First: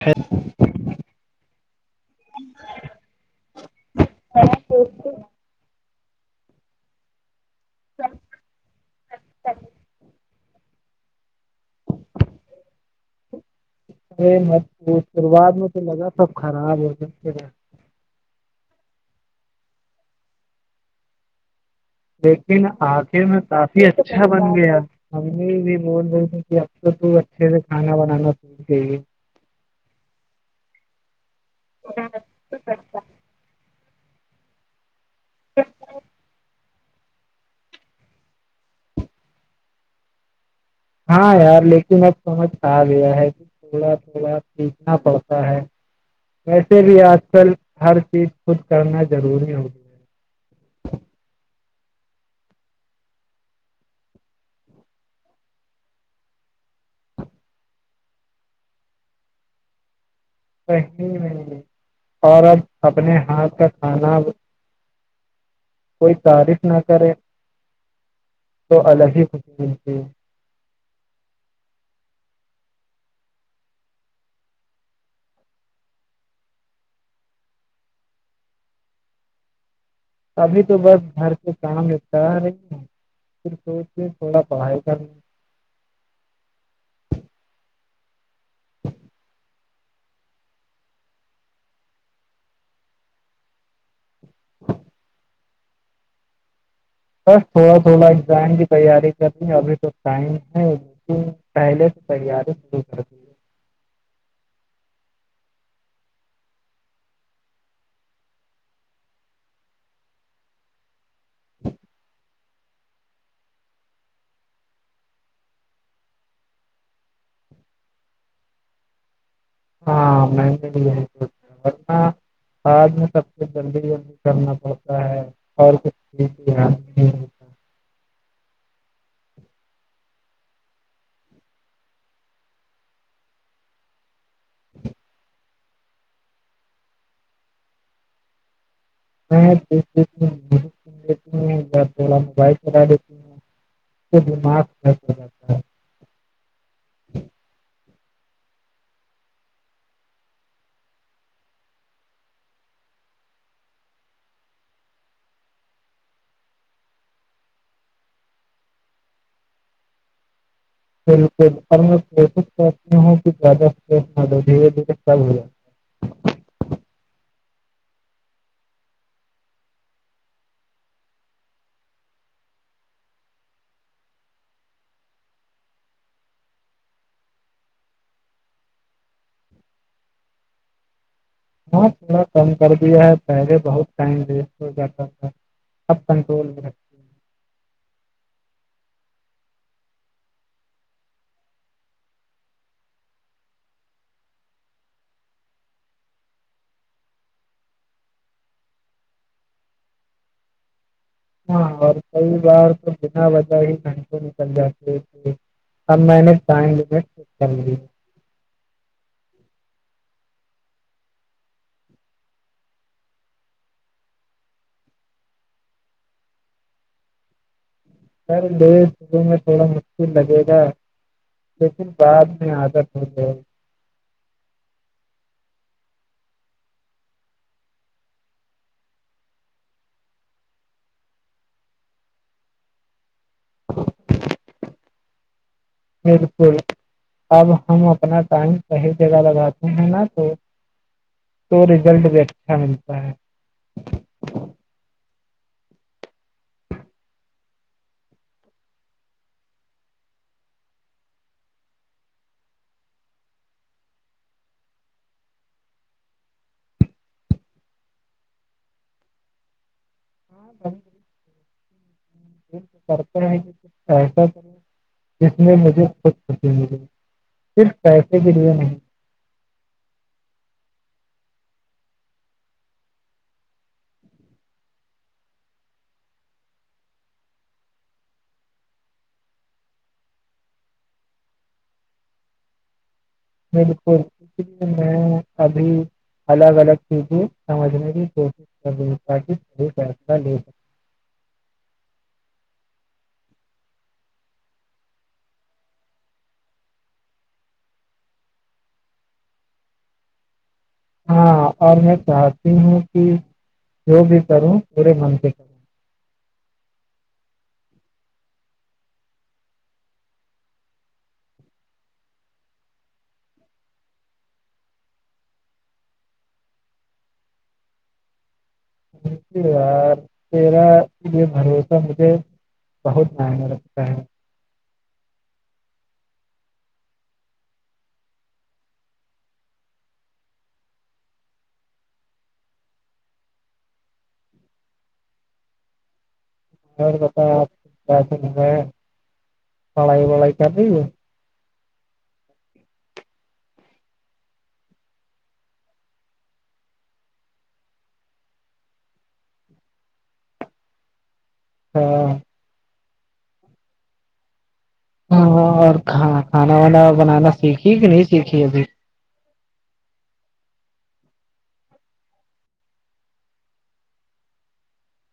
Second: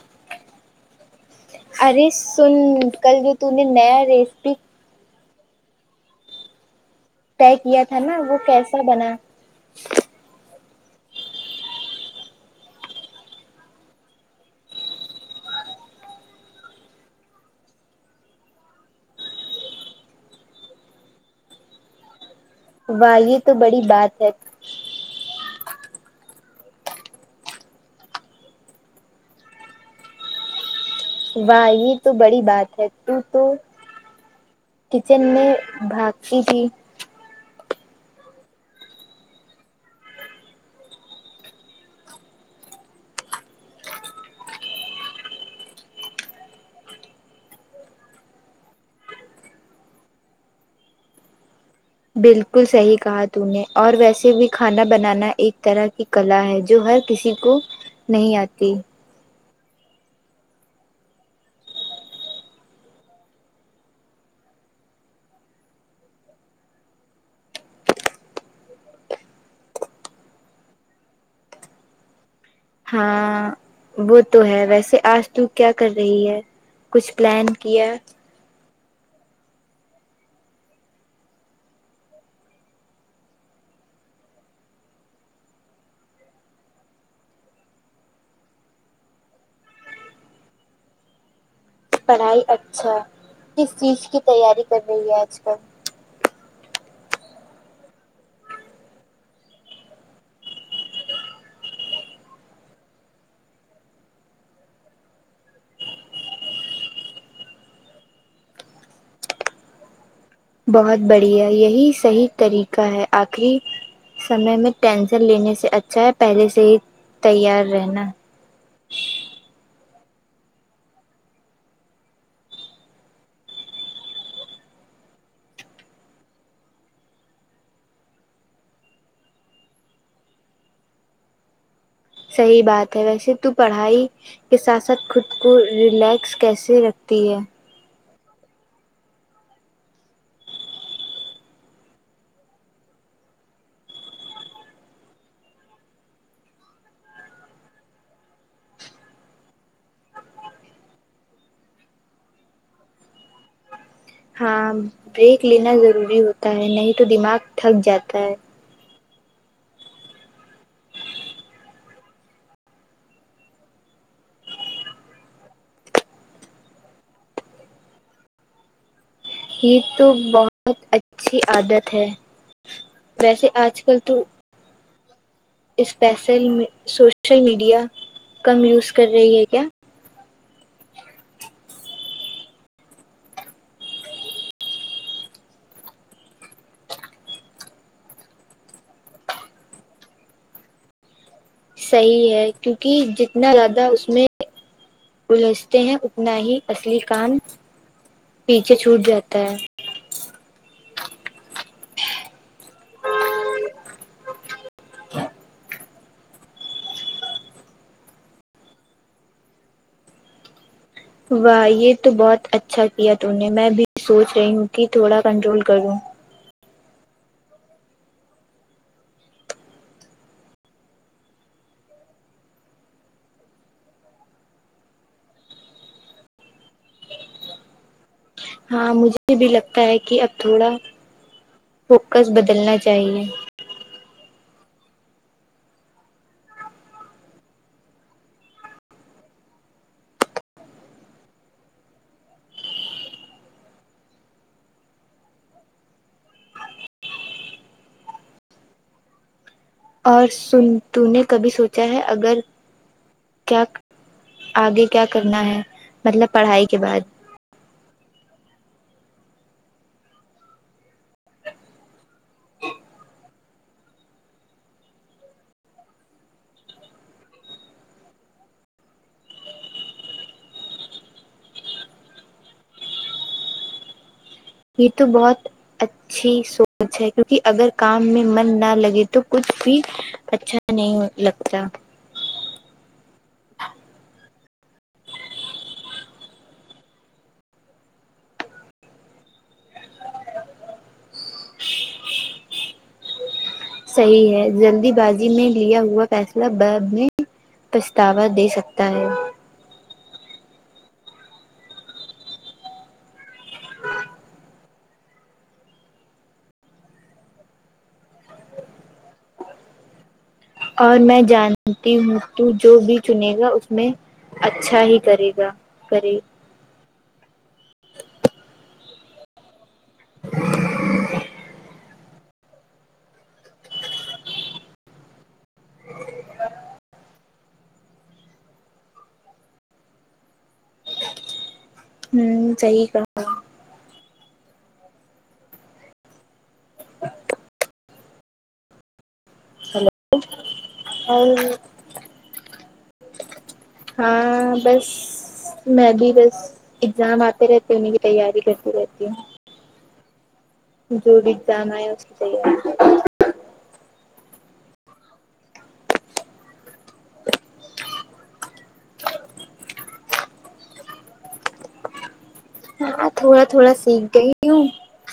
پھر ارے سن کل جو تونے نیا ریسیپی [unintelligible] طے کیا تھا نا وہ کیسا بنا شروعات میں تو لگا سب خراب ہو جاے لیکن واہ اکھڑ یہ میں تو بڑی کافی بات اچھا ہے بن گیا ہم نے بھی بول رہی تھی کہ اب تو تو اچھے سے کھانا بنانا سیکھ گئی ہے واہ یہ تو بڑی بات ہے تو تو کچن میں بھاکسی تھی ہاں یار لیکن اب سمجھ آ گیا ہے کہ تھوڑا تھوڑا سیکچنا پڑتا ہے ویسے بھی آج کل ہر چیز خود کرنا ضروری ہوگی بالکل صحیح کہا تونے اور ویسے بھی کھانا بنانا ایک طرح کی کلا ہے جو ہر کسی کو نہیں آتی نہیں اور اب اپنے ہاتھ کا کھانا کوئی تعریف نہ کرے تو الگ ہی خشی ملتی ہے ہاں وہ تو ہے ویسے آج تو کیا کر رہی ہے کچھ پلان کیا ابھی تو بس گھر کے کام لپٹایا ہے پھر سوچ کے تھوڑا پڑھائی کرنا [inaudible] پڑھائی اچھا کس چیز کی تیاری کر رہی ہے آج کل تھوڑا اگزام کی تیاری کر رہی ہوں ابھی تو ٹائم ہے پہلے سے تیاری شروع کر دی ہے۔ بہت بڑھیا یہی صحیح طریقہ ہے آخری سمے میں ٹینشن لینے سے اچھا ہے پہلے سے ہی تیار رہنا [inaudible] ہاں میں نے لیا ہے ورنہ میں سب سے جلدی یہ کرنا پڑتا ہے اور [unintelligible] صحیح بات ہے ویسے تو پڑھائی کے ساتھ ساتھ خود کو ریلیکس کیسے رکھتی ہے میں لیتی تھوڑا موبائل چلا لیتی ہوں دماغ ہو جاتا ہے ہاں بریک لینا ضروری ہوتا ہے نہیں تو دماغ تھک جاتا ہے بالکل اور میں کوشش کرتی ہوں کہ زیادہ نہ دو دھیرے دھیرے تب ہو جائے یہ تو بہت اچھی عادت ہے ویسے آج کل تو اسپیسل سوشل میڈیا کم یوز کر رہی ہے کیا ہاں تھوڑا کم کر دیا ہے پہلے بہت ٹائم ویسٹ ہو جاتا تھا اب کنٹرول میں ہوں صحیح ہے کیونکہ جتنا زیادہ اس میں الجھتے ہیں اتنا ہی اصلی کام پیچھے چھوٹ جاتا ہے ہاں اور کئی بار تو بنا وجہ ہی گھنٹے نکل جاتے اب میں ٹائم ویسٹ نہیں کرنی واہ یہ تو بہت اچھا کیا تم نے میں بھی سوچ رہی ہوں کہ تھوڑا کنٹرول کروں پہلے شروع میں تھوڑا مشکل لگے گا لیکن بعد میں عادت ہو گی ہاں مجھے بھی لگتا ہے کہ اب تھوڑا فوکس بدلنا چاہیے [unintelligible] بالکل اب ہم اپنا ٹائم صحیح جگہ لگاتے ہیں نا تو تو ریزلٹ بھی اچھا ملتا ہے اور سن تم نے کبھی سوچا ہے اگر کیا آگے کیا کرنا ہے مطلب پڑھائی کے بعد ہاں [unintelligible] جس میں مجھے خود خوشی ملی صرف پیسے کے لیے نہیں یہ تو بہت اچھی سوچ ہے کیونکہ اگر کام میں من نہ لگے تو کچھ بھی اچھا نہیں لگتا بالکل اس لیے میں ابھی الگ الگ چیزیں سمجھنے کی کوشش کر رہی تاک فصلہ لے سک [inaudible] صحیح ہے جلدی بازی میں لیا ہوا فیصلہ بعد میں پچھتاوا دے سکتا ہے ہاں اور میں چاہتی ہوں کہ جو بھی کروں پورے من سے کر اور میں جانتی ہوں تو جو بھی چنے گا اس میں اچھا ہی کرے گا کرے ارے یار تیرا لیے بھروسہ مجھے بہت مہنگا رکھتا ہے ہوں صحیح کہا اور بتاؤ اپ پڑائی وڑائی کر رہی ہو اور ہاں بس میں بھی بس اگزام آتے رہتی ہوں انیں کی تیاری کرتی رہتی ہوں جو بھی ایگزام اے ہے اس کی ہاں جگہ ہاں اور کھ کھانا وانا بنانا سیکھی کہ نہیں سیکھی ابھی ہاں تھوڑا تھوڑا سیکھ گئی ہوں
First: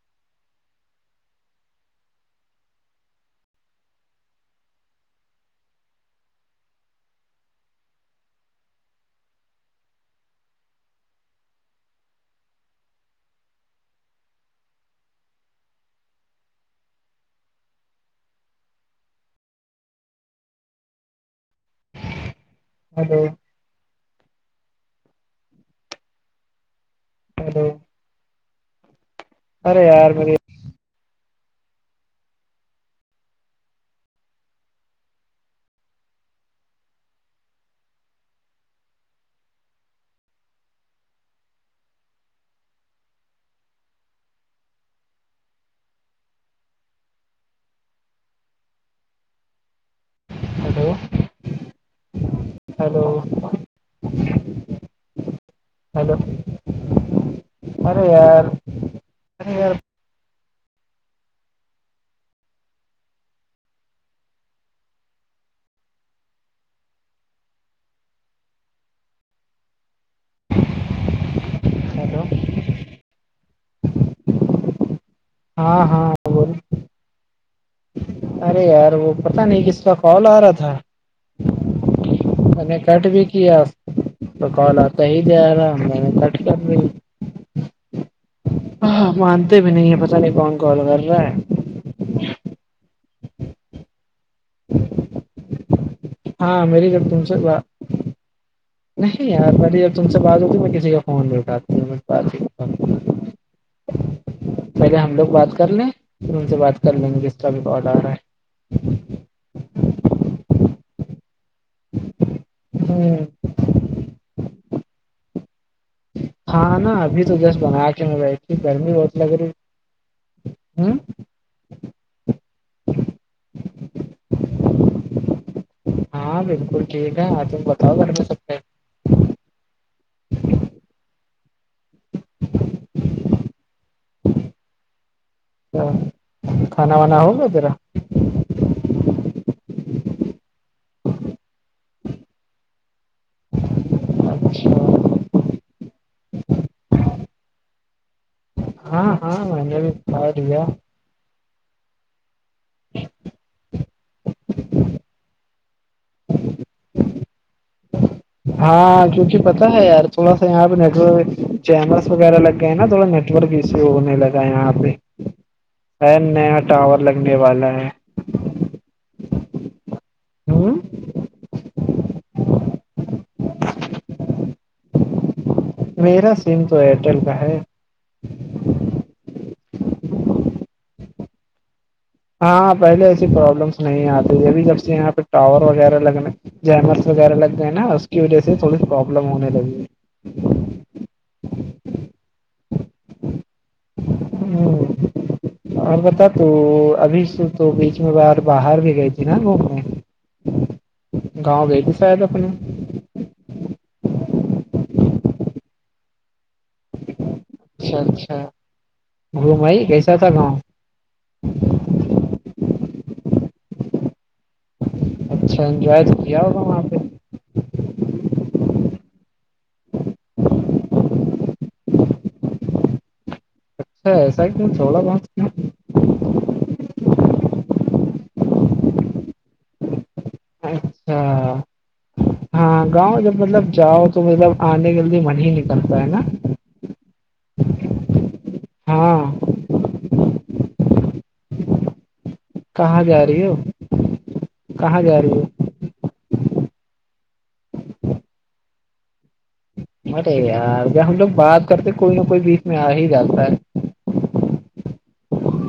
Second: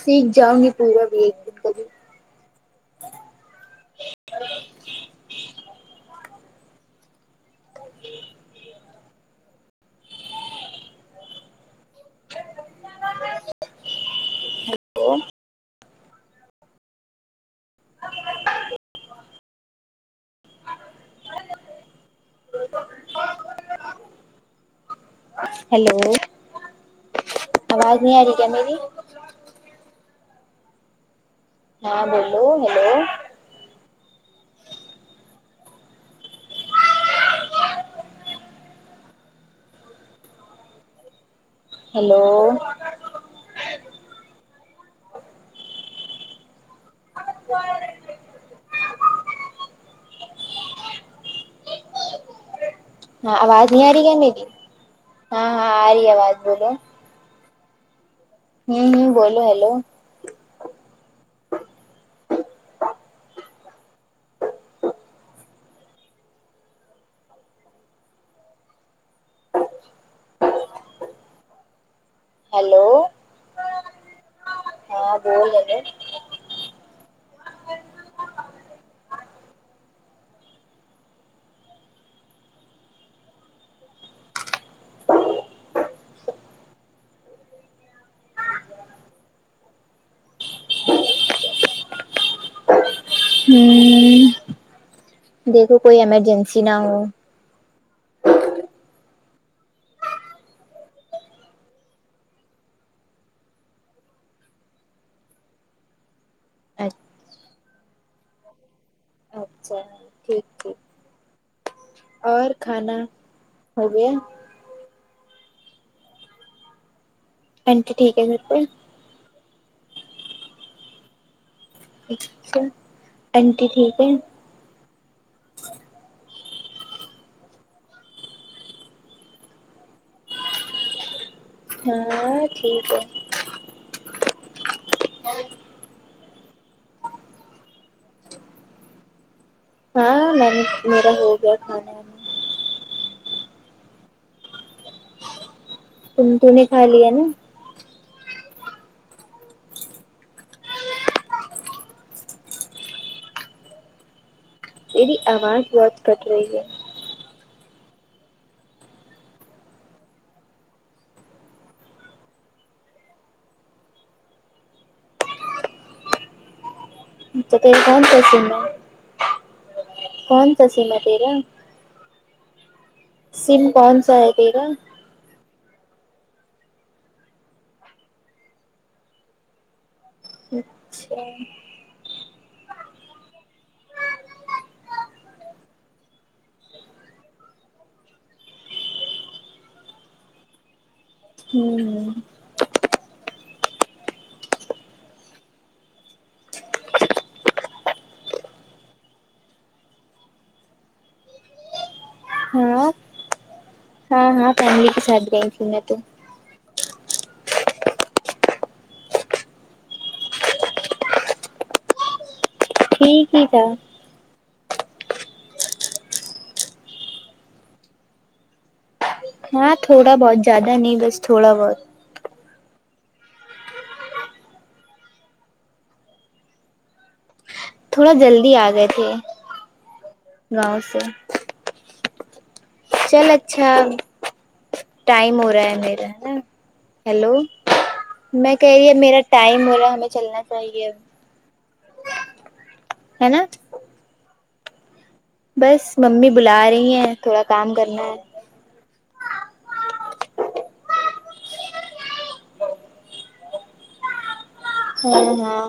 سیکھ جاؤں نی پورا بھی دن کبھی ہیلو [unintelligible] ہیلو ہیلو ہلو آواز نہیں آ رہی کیا میری ارے یار میری ہاں بولو ہیلو ہیلو [unintelligible] ہلو ہلو ہاں آواز نہیں آ رہی کیا میری ہاں ہاں آ رہی ہلو آواز بولو ارے یار ہوم ہوم بولو ارے ہیلو یار ہلو ہیلو ہاں بول رہے ہاں ہاں بول ارے یار وہ پتا نہیں کس کا کال آ رہا تھا میں نے کٹ بھی کیا تو کال آتا ہی جا رہا ہے میںنے کٹ کر ہاں مانتے بھی نہیں ہے پتہ نہیں کون کال کر رہا ہے ہوں [inaudible] دیکھو کوئی ایمرجنسی نہ ہو جگہ [inaudible] نہیں یار پہلے جب تم سے بات ہوتی میں کسی کا فون نہیں اٹھاتا ہو [inaudible] پہلے ہم لوگ بات کر لیں پھر ان سے بات کر لیں گے اس کا بھی کال آرہا ہے اچھا ٹھیک ٹھیک اور ہے کھانا ہ ہو گیا ہاں نا ابھی تو جسٹ بنا آنٹی کے ٹھیک میں ہے گھر پہ بیٹھی گرمی بہت لگ رہی ہوں [unintelligible] آنٹی ٹھیک ہے ہاں بالکل ٹھیک ہے تم بتاؤ گھر میں سب کیسے ہے ہاں ٹھیک ہے [inaudible] تو کھانا وانا ہوگیا تیرا ہاں نہ میرا ہوگیا کھانا اچھا تم تو نے کھالیا نہ ہاں ہاں میں نے بھی کھا لیا ا دی آواز بہت کٹ رہی ہے ہاں کیونکہ پتا ہے یار تھوڑا سا یہاں پہ نٹورک چینلس وغیرہ لگ گئے ہیں نا تھوڑا نیٹ ٹرا بزی ہونے لگا ہے یہاں پی [unintelligible] ا نیا ٹاور لگ تو تم کون سا سیم ہے کون ہ پسند ہے تیرا سم کون سا ہے تیرا میرا سیم تو ایئرٹیل کا ہے اچھا ہاں پہلے ایسی پرابلمز نہیں آتی ابھی جب سے یہاں پہ ٹاور وغیرہ لگیے چینلز وغیرہ لگ گئے نا اس کی وجہ سے تھوڑی پرابلمز ہونے لگی ہے ہوں ہے اور بتا تو ابھی س تو بیچ میں ب باہر بھی گئی تھی نا وہ گھومنے گاؤں گئ تھی شاید اپنے ہاں ہاں ہاں فیملی کے ساتھ گئی تھی میں تو اچھا اچھا گھوم آئی کیسا تھا گاؤں ٹھیک ہی تھا اچھا انجوائے تو کیا ہوگا وہاں پہ ہاں تھوڑا بہت زیادہ نہیں بس تھوڑا بہت اچھا ایسا کیوں تھوڑا بہت کیوں تھوڑا جلدی آ گئے تھے گاؤں سے اچھا ہاں گاؤں چل جب مطلب اچھا جاؤ تو مطلب آنے کے لئے من ٹائم ہی ہو رہا نکلتا میرا ہے نا ہیلو میں کہہ رہی ہ میرا ہاں ٹائم میرا ہمیں چلنا چاہیے کہاں جا ہے نا رہی ہو کہاں جا رہی ہو بس ممی بلا رہی ہیں تھوڑا کام کرنا ہے بٹے یار جب ہم لوگ بات کرتے کوئی نہ کوئی بیچ میں آ ہی جاتا ہے ہاں ہاں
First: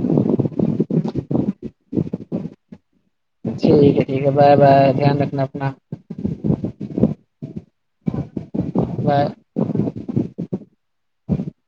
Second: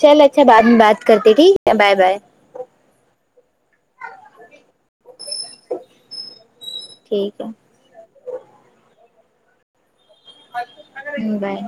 چل اچھا بعد میں بات کرتے ٹھیک ہے بائے بائے ٹھیک ہے ٹھیک ہے بائے بائے دھیان رکھنا اپنا ٹھیک بائے بائے